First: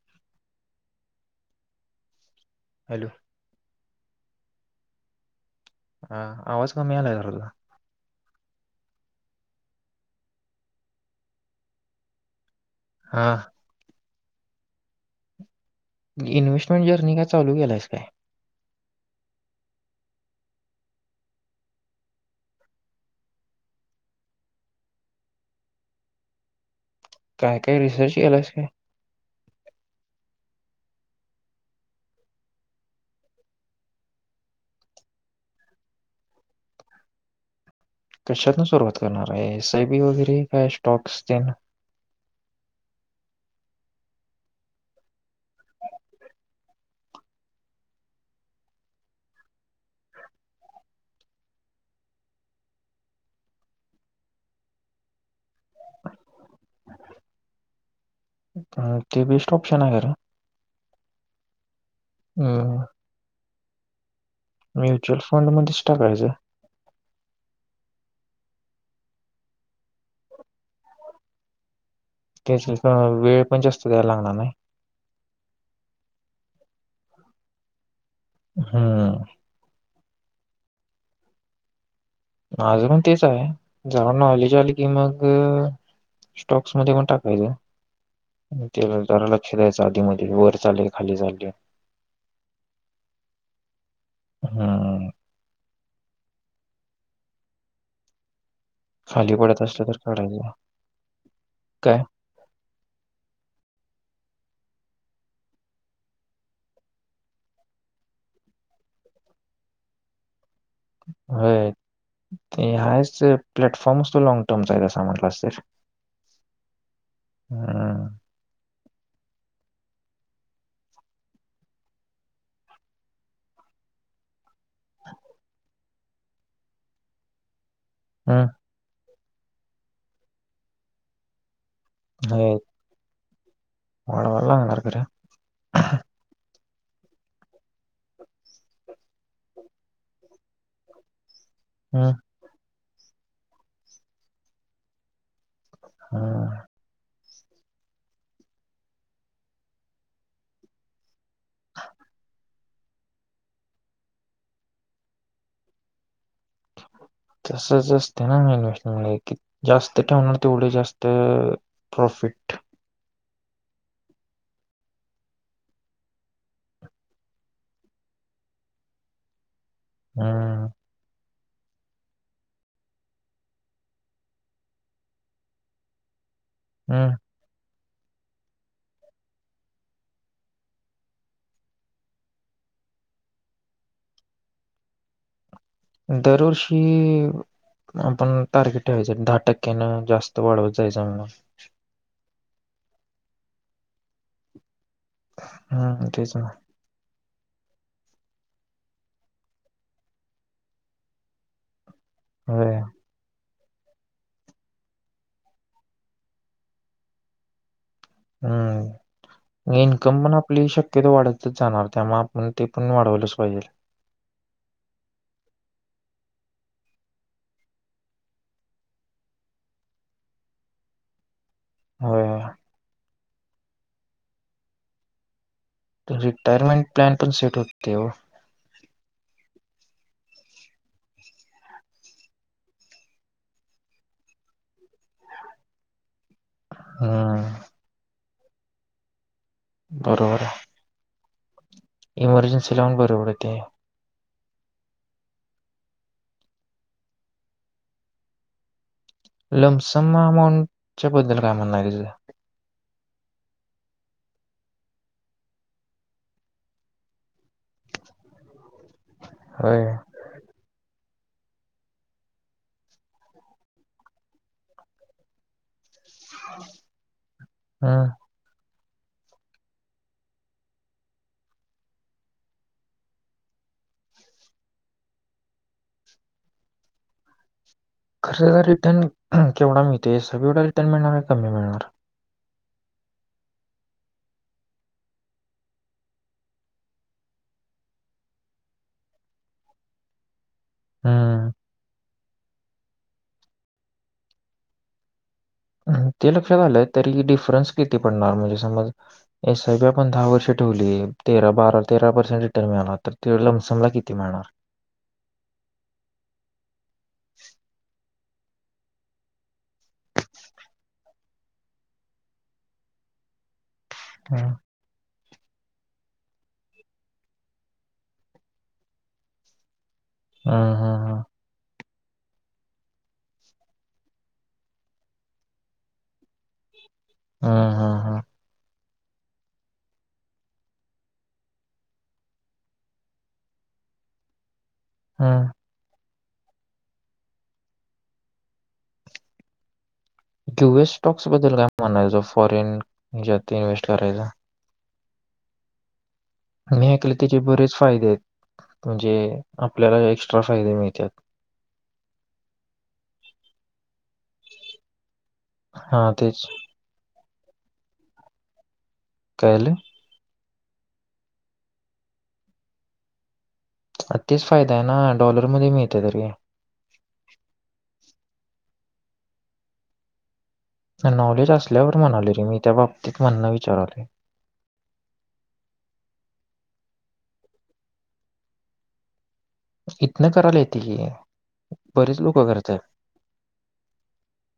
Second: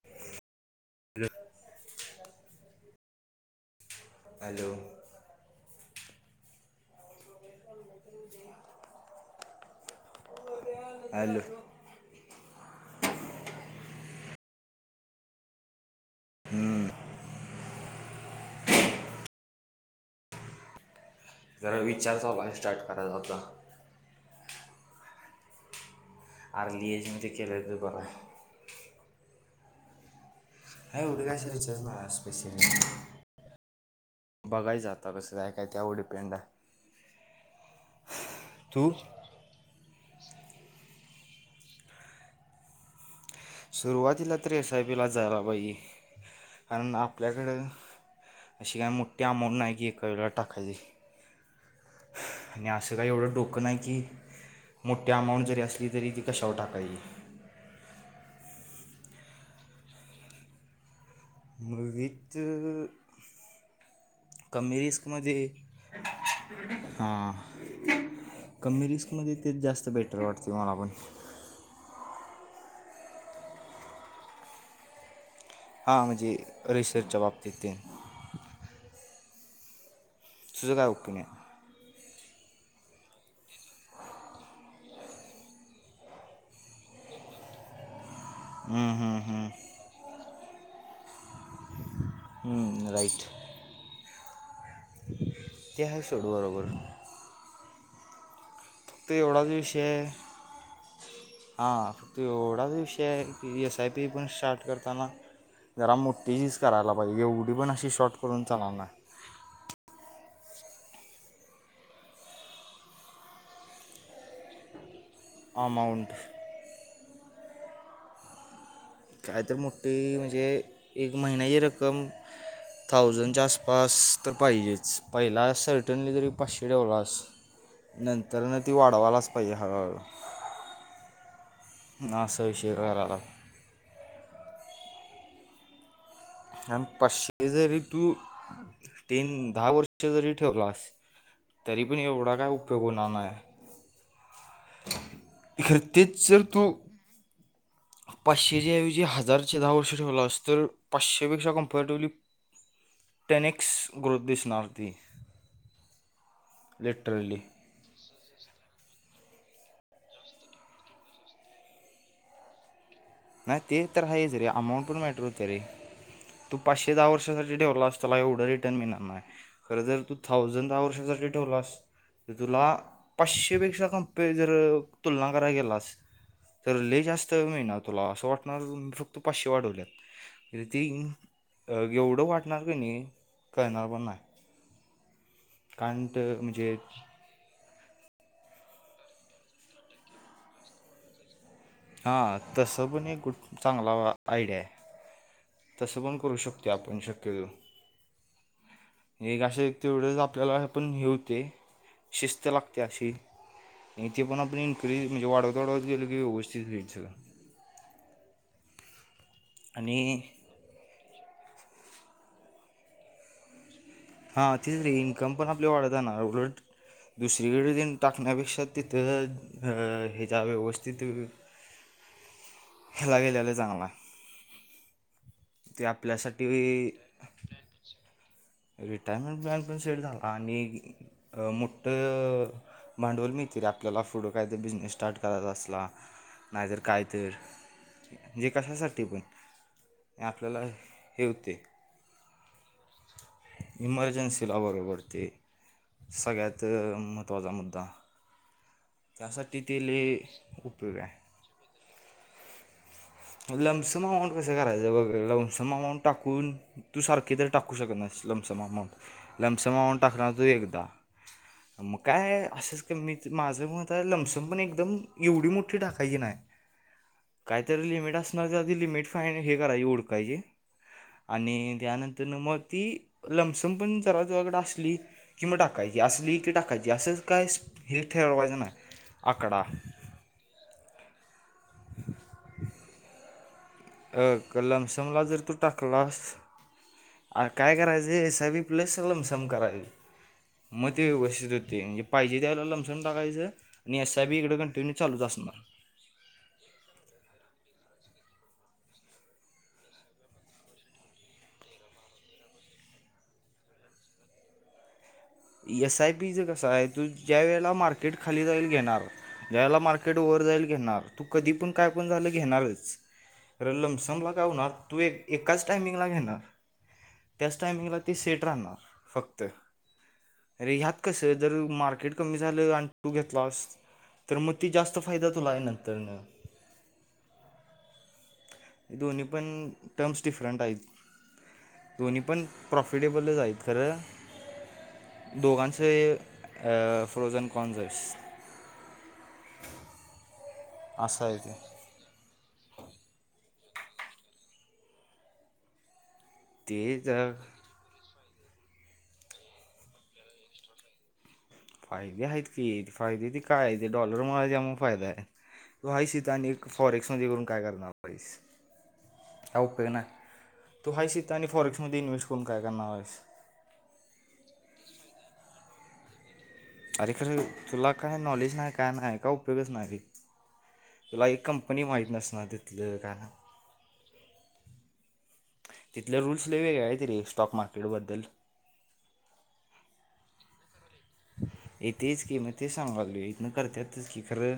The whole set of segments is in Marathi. [inaudible] हॅलो हॅलो हा आवाज कमी आलाय तर तुला हल हा इन्हेस्टमेंट जर्नी का चालू केलाय काय जरा विचार चौला स्टार्ट करायचा होता आ लिए ज काय काय रिसर्च केलास का अ उड काशच सपेशल बघाय जातात. तसं का आहे काय त्यावर डिपेंड आहे कशात ना तू सुरुवात करणार आहे एस आय बी वगैरे काय स्टॉक्सन सुरुवातीला तररी एसआय पी ला जायला पाहिजे कारण आपल्याकडं अशी काही मोठी आमाऊंट नाही की एका वेळेला टाकायची आणि असं काही एवढं डोकं नाही की मोठ्या अमाऊंट जरी असली तरी ती कशावर टाकायची. ते बेस्ट ऑप्शन आहे. खर मृगीच कमी म्युच्युअल रिस्कमध्ये फंड मध्येच टाकायचं हा कमीरिस्कमध्ये तेच जास्त बेटर वाटते. मला पण त्या वेळ पण जा असतो. त्याला लागणार नाही. हां म्हणजे रिसर्चच्या बाबतीत त हा सुजगा उगप नाही अजून तेच आहे जऊ नॉलेज. आली की मग स्टॉक्स मध्ये पण टाकायचं त्याला दारा लक्ष द्यायच्या. आधीमध्ये वर चाले खाली चालले. राईट हम् ते आहे सोड बरोबर. तर खाली एवढाच पडत असलं विषय, तर आहे काढायचं हां काय देवढा विषय, एस आय पी पण स्टार्ट करताना. जरा मोठीच करायला पाहिजे एवढी पण अशी शॉर्ट करून चालवणार नाही. होय हायच प्लॅटफॉर्म तो लाँंग टर्मचा अस म्हटला अस अमाऊंट हम्म कायत मोठी म्हणजे एक महिन्याची रक्कम थाऊजंडच्या आसपास तर पाहिजेच पहिला सर्टनली तरी पाचशे ठडेवलास नंतर. हम्म. न ती वावाला अस पाहिजे. हळूहळ ह असविषे कराला. वाडवाला ना करे आम पाश्चेझरी तू. तीन दहा वर्ष जरी ठेवलास. तरी पण हम्म. एवढा काय उपयोग होणार नाही. इखर तेचर हम्म. तो. पाचशेच्या ऐवजी हजारचे दहा वर्ष ठेवला अस तर पाचशेपेक्षा कम्फर्टेवली. टेनिक्स ग्र, दिसणार ती. ललेट्रली. तसच असतं ना. इन्व्हेस्टम क जास्त. ठेवणार तेवढे जास्त. प्रॉफिट. नाही ते तर आहेच रे अमाऊंट पण मॅटर होत रे. तू पाचशे दहा वर्षासाठी ठेवला. अस तला एवढं रिटर्न मिळणार नाही. खरं जर तू हम्म. थाउजंड दहा वर्षासाठी ठेवलास. तर तुला. पाचशे पेक्षा कंपे जर तुलना करायला गेला अस. तर लले हम्म. जास्त मिळणार तुला असं वाटणार फक्त पाचशे वाढवल्यात. ते अ एवढं वाटणार का नाही करळणार पण नाही. कारण त दर, म्हणजे वर्षी. आपण टार्गेट ठेवायचं, दहा टक्क्यान जास्त वाढवत. जायचं म्ह हां तसं पण एक कुठ चांगला आयडिया आहे. तसं हम्म. पण तेच करू ना. शकतोय आपण शक एक [unintelligible] आपल्याला पण हे होतेय. शिस्त, होय. लागते. अशी. इथे पण आपण इनक्रीज म्हणजे. वाढत वाढत गेल की व्यस्थित घ्यायच सळं हम्म इनकम आणि म्हणा. आपली शक्यतो वाढतच, जाणार त्यामुळे आपण ते पण वाढवलंच पाहिजे. हा तिच रे इन्कम पण आपले वाढत ना. दुसरीकड तेन टाकण्यापेक्षा तिथं अ हेजा व्यवस्थित अ होय हेला गेल्याल चांगलाय. रिटायरमेंट प्लॅन पण [unintelligible] रिटायरमेंट प्लॅन पण सेट झाला आणि मोठ अ भांडवल मिळतंय रे आपल्याला पुढं कायतर बिझनेस स्टार्ट करायचा असला नाहीतर काय तर हम्म. जे कशासाठी पण बरोबर आपल्याला आहे. हे होतय. इमर्जन्सी ला पण बर पडतंय. इमर्जन्सीला बरोबरते सगळ्यात महत्त्वाचा मुद्दा. त्यासाठी ते लमसम लय उपयोग अमाऊंटच्या आहे बद्दल काय म्हणणं आहे तुझ? लमसम अमाऊंट कसं करायचं बग लमसम अमाऊंट टाकून. तू सारखी तरी टाकू शकत नाहीस लमसम अमाऊंट लमसम होय. अमाऊंट टाकणार तू एकदा. मग काय असंच मी माझ मत हाय लमसम पण एकदम एवढी मोठ टाकायची नाही काहीतरी हं. लिमिट असणार ते आधी लिमिट [unintelligible] हे करायची हुडकायची. आणि त्यानंतर म ती लमसम पण जरातुज्याकड असली किं म टाकायची असली की टाकायची असं काय हे खर ठरवायचं नाही रिटर्न आकडा केवढा मिळतोय [unintelligible] रिटर्न मिळणार का कमी मिळणार? अ लमसम जर ला तू टाकलास. अ काय करायचं S I P plus lump sum करायच म ते हं. व्यवस्थित होतय. पाहिजे त्यावेळा लमसम टाकायचं आणि एस आय पी इकड कंटिन्यू चालूच असणार. ते लक्षात आलं तरी डिफरन्स किती पडणार म्हणजे समज एस आय पी आपण दहा वर्ष ठेवली तेरा, बारा, तेरा पर्सेंट रिटर्न मिळाला तर ते लमसमला किती मिळणार? एस आय पी ज कसय आहे तू ज्या वेळेला मार्केट खाली जाईल घेणार. यायला मार्केट वर जाईल घेणार तू कधी पण काय पण झालं घेणारच खर लमसम [unintelligible] हं. हुनार तु एक एकाच टायमिंगला घेणार त्याच टायमिंगला ते सेट राहणार फक्त अरे हं, ह्यात हं, हं. कसं जर मार्केट कमी झालं आणि तू घेतलास तर म ते जास्त फायदा तुला आहे नंतरन. हा हा हा दोन्ही पण टर्म्स डिफरंट आहेत दोन्ही पण प्रॉफिटेबलच आहेत खरं हं. दोघांच अ फ्रोजन [unintelligible] [unintelligible] असं स्टॉक्स आहे बद्दल ते काय म्हणायचं फॉरेन ज्यात इन्व्हेस्ट करायचा मी ते ऐकल जर त्याचे बरेच फायदे आहेत म्हणजे आपल्याला एक्स्ट्रा फायदे मिळत्यात. फायदे आहेत की फायदे ते काय ते डॉलर मुळ हाय म्हणून फायदा आहे तू हा हायस इथ तेच आणि फॉरेक्समध्ये करून काय करणार हाईस काय कळले उपयोग नाई. तू हाईस इथ आणि फॉरेक्स मध्ये इन्व्हेस्ट करून काय करणार आहेस. तेच फायदा आहे ना डॉलरमध्ये मिळते तरी अरे खरं तुला काय नॉलेज नाही काय नाही का उपयोगच नाही तुला एक नॉलेज कंपनी असल्यावर माहीत म्हणालो रे नसणार मी त्या तिथलं काय बाबतीत ना म्हणणं विचाराले तिथले रूल्स लय वेगळे आहेत रे स्टॉक मार्केटबद्दल इतना करा लेती ये येतंयच कि म ते सांगालोय करतातच की खरं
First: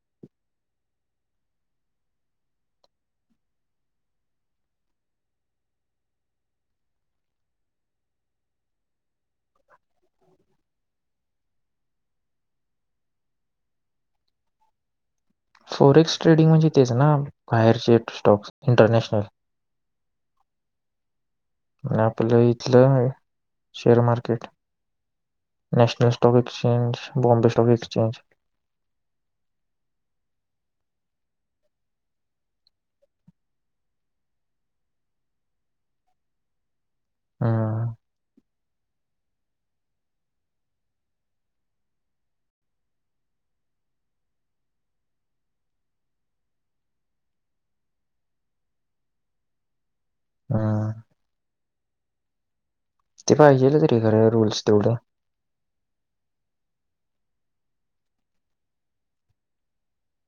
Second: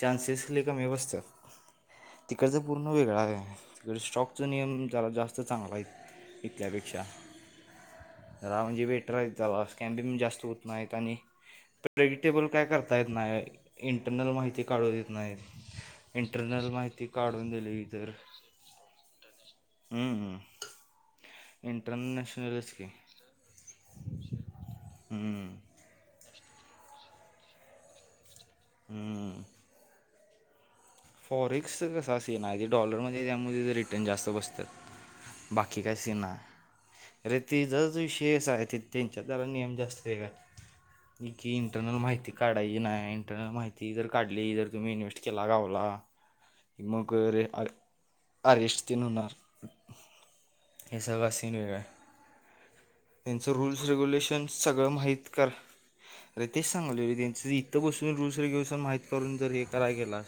चान्सेस लय कमी बस्त्यात तिकडच पूर्ण वेगळय तिकडे स्टॉकचा नियम जरा जास्त चांगल हायत इथल्यापेक्षा जरा म्हणजे वेटर [unintelligible] स्कॅन बी जास्त होत नाहीत आणि प्रेडिटेबल काय करता येत नाही इंटरनल माहिती काढू देत नाहीत. फोरेक्स ट्रेडिंग म्हणजे इंटरनल तेच माहिती ना काढून दिली बाहेरचे तर स्टॉक्स इंटरनॅशनल. हम्म आणि आपलं इंटरनॅशनलच की इथलं शेअर मार्केट हम्म, national stock exchange Bombay stock exchange हम्म फॉरेक्स कसा आहे सीन आहे ते डॉलरमध्ये त्यामध्ये रिटर्न जास्त बसतात बाकी का सीना ती हम्म, जराच विषय असा आहे त्यांच्यात त्याला नियम जास्त वेगात की इंटरनल माहिती काढायची नाही इंटरनल माहिती जर काढली जर तुम्ही इन्व्हेस्ट केला गावला मग कर अरेस् तिनणार हम्म. हे सगळा सीन वेगळा आहे ते त्यांचं पाहिजे रूल्स तरी खरं रूल्स रेग्युलेशन्स सगळं तेवढे माहीत क रितेश सांगले त्यांच इथं बसून रुस रेगेवस माहित करून जर हे कराय गेलास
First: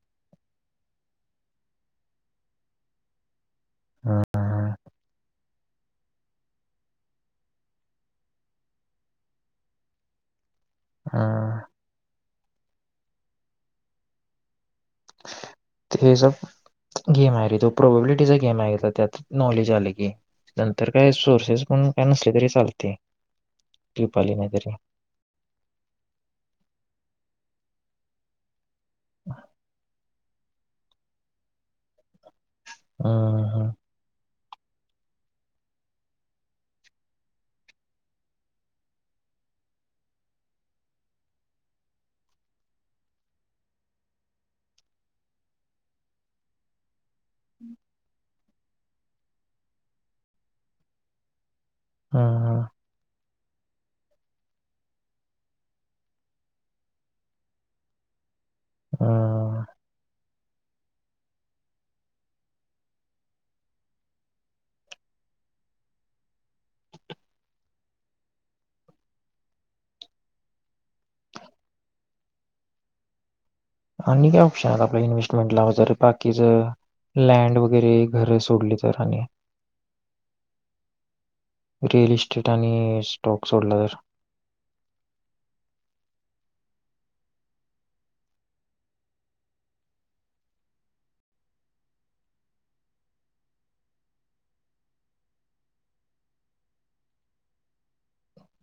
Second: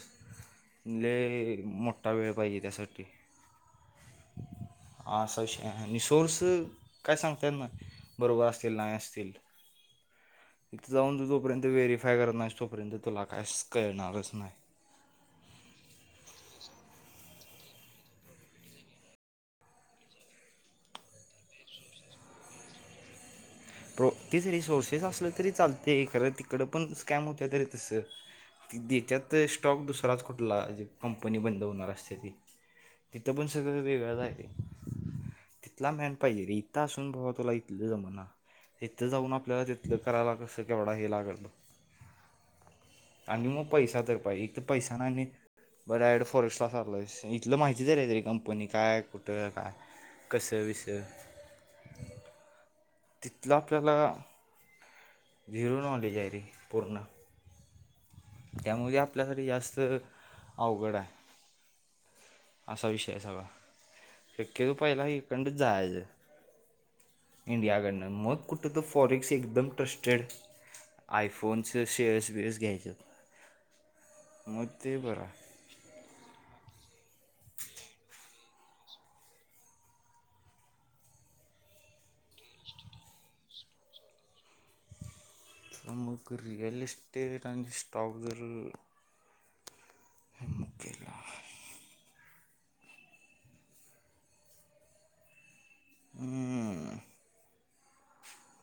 म्हणजे मोठा वेळ पाहिजे त्यासाठी हम्म, असा आणि सोर्स काय सांगत आहेत ना बरोबर असतील नाही असतील तिथे जाऊन तू हम्म. जोपर्यंत व्हेरीफाय करत नाहीस तोपर्यंत तुला काही कळणारच नाही ते हे सब गेम आहे रे तो. प्रॉबबिलिटीचा गेम आहे. तर त्यात नॉलेज वाली गेम. नंतर काय सोर्सेस पण काय नसले तरी चालते. प्र क्लिप आली ति नाही जरी तरी सोर्सेस असले तरी चालते खरं तिकडं पण स्कॅम होत तरी तस. ती देच्यात स्टॉक दुसराच खुटला कंपनी बंद होणार असते ती. तिथं पण हम्म, सगळं वेगळं रा आहे. तिथला मॅन पाहिजे रे, इत असून भावा तुला इथलं जमना. तिथं जाऊन आपल्याला तिथलं करायला कसं केवढा हे लागल. आणि मग पैसा तर पाहिजे, इथ पैसा नाही आणि बर डायरेक्ट फॉरेस्ट ला चल लाईस, इथंल माहिती तरी आहेत, कंपनी काय कुठं काय. कसं विसं. हम. तिथलं आपल्याला झिरो नॉलेज आहे रे पूर्ण त्यामध्ये हम्म, आपल्यासाठी हम्म. जास्त अवघड आहे. असा विषय सगळा, शक्यतो पहिला एककंड जायचं. इंडियाकडनं मग कुठं तर फॉरेक्स एकदम ट्रस्टेड आय फोनच शेअस वीअस घ्यायचं. आणि काय ऑप्शन आहेत, आपल्या आहे इन्व्हेस्टमेंटला जर बाकीच लँड वगैरे घर तोडल तर आणि रिअल इस्टेट आणि स्टॉक सोडला तर मग रियल एस्टेट अ स्टॉक जर हम केला हम्म.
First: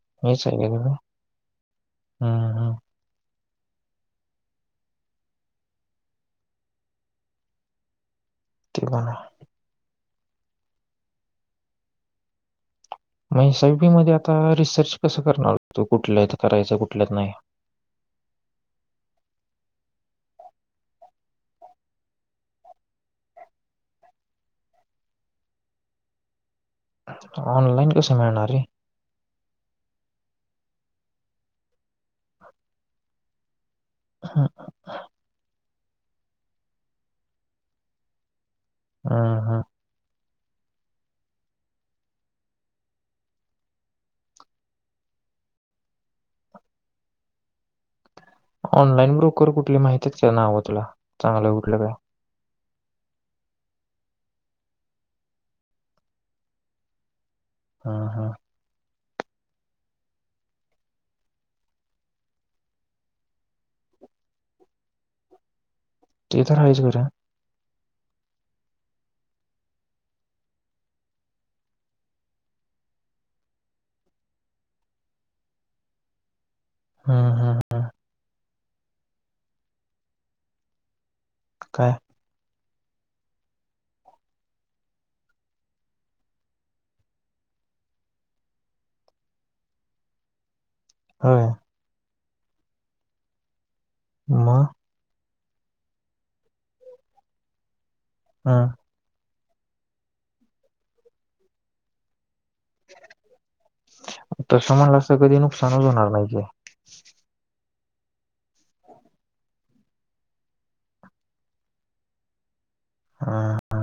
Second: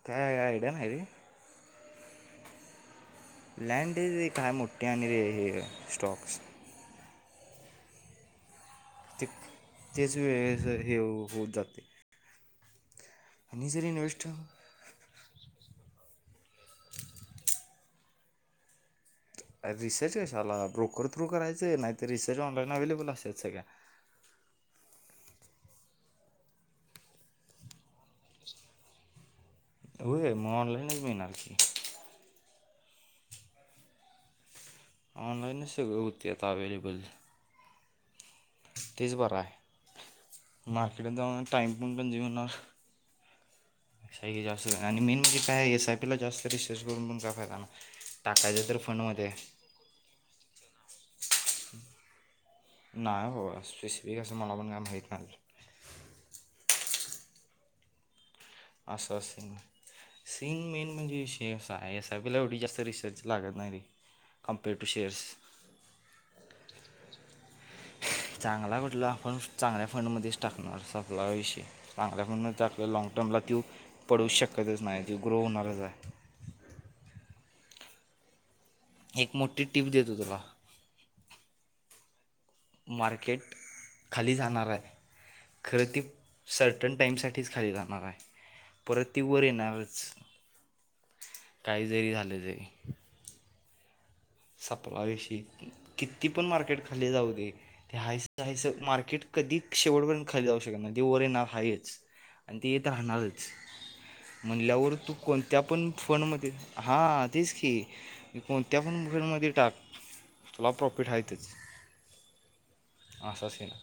काय आयडिया नाही रे [unintelligible] हम्म लँड हे काय मोठे आहे. आणि रे हे स्टॉक्स ठेऊ काय. ते तेच वेळेच हे होत जाते. मग आणि जर एस-आय-पी मध्ये इन्व्हेस्ट आता रिसर्च कसं करणार, कुठल्याथ करायचा कुठल्यात नाही. रिसर्च कश्याला, ब्रोकर थ्रू करायचं, नाही तर रिसर्च ऑनलाईन अव्हेलेबल असेल सगळ्या ऑनलाइन कस मिळणार हे. होय, मग ऑनलाईन च मिळणार की. हा. ऑनलाईनच सगळ होत आता अव्हेलेबल. तेच बरं आहे. हम्म. मार्केटात जाऊन टाइम पण कंझ्युम होणार. जास्त आणि मेन म्हणजे, काय एस-आय-पी ला जास्त रिसर्च करून पण काय फायदा ना. टाकायचं तर ऑनलाईन फंडमध्ये ब्रोकर कुठली माहितीच का नावं तुला चांगलं कुठलं का. नाही बाबा.. ! स्पेसिफिक असं मला पण कायम माहीत नाही. हा हा. असं असिंग. सेंग मेन म्हणजे विषय कसा आहे. एस-आय-पी ला एवढी जास्त रिसर्च लागत नाही रे. Computer shares. ते तर हाय जोर. चांगला कटलं, आपण चांगल्या फंडमध्येच टाकणार सप्ला विषयी. चांगल्या फंड ला टाकलं लँग टर्मला, तो पडू शकतच नाही ती ग्रो होणारच आहे. हम् हम एक मोठी टीप देतो तुला काय मार्केट खाली जाणार आहे खरं ती सर्टन टाइम साठीच खाली जाणार आहे परत ती वर येणारच ह काही जरी झालं तरी म विषी किती पण मार्केट खाल्ली जाऊ दे ते हायस हं. हासं मार्केट कधी शेवटपर्यंत खाली जाऊ शकत नाही तेी वर येणार हाच आणि ते येत राहणारच तसं म्हणल्यावर म्हणलास तू तर कधी कोणत्या नुकसानच पण होणार फोड नाही की. मध्ये हा तेीच की कोणत्या पण ेरमध्ये टाक तला प्रॉफिट आहेच हं, असंच ये ना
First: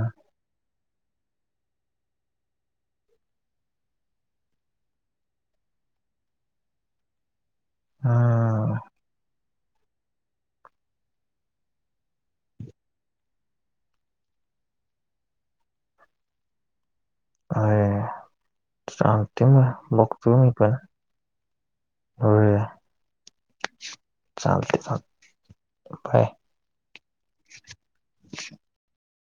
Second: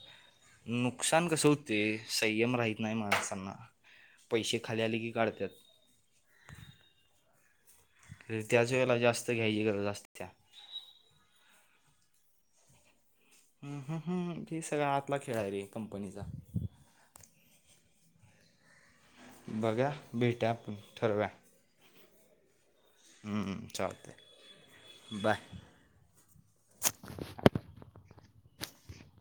नुकसान कस होते संयम राहत नाही माणसांना पैसे खाली आले की काढतात हा त्याच वेळेला जास्त घ्यायची गरज अस त्या ह ह ह हेी सगळ आतला खेळा रे कंपनीचा अरे सांगते म बघा बघतो भेटा मी आपण पण ठरवा हो चालते चालतंय. Bye bye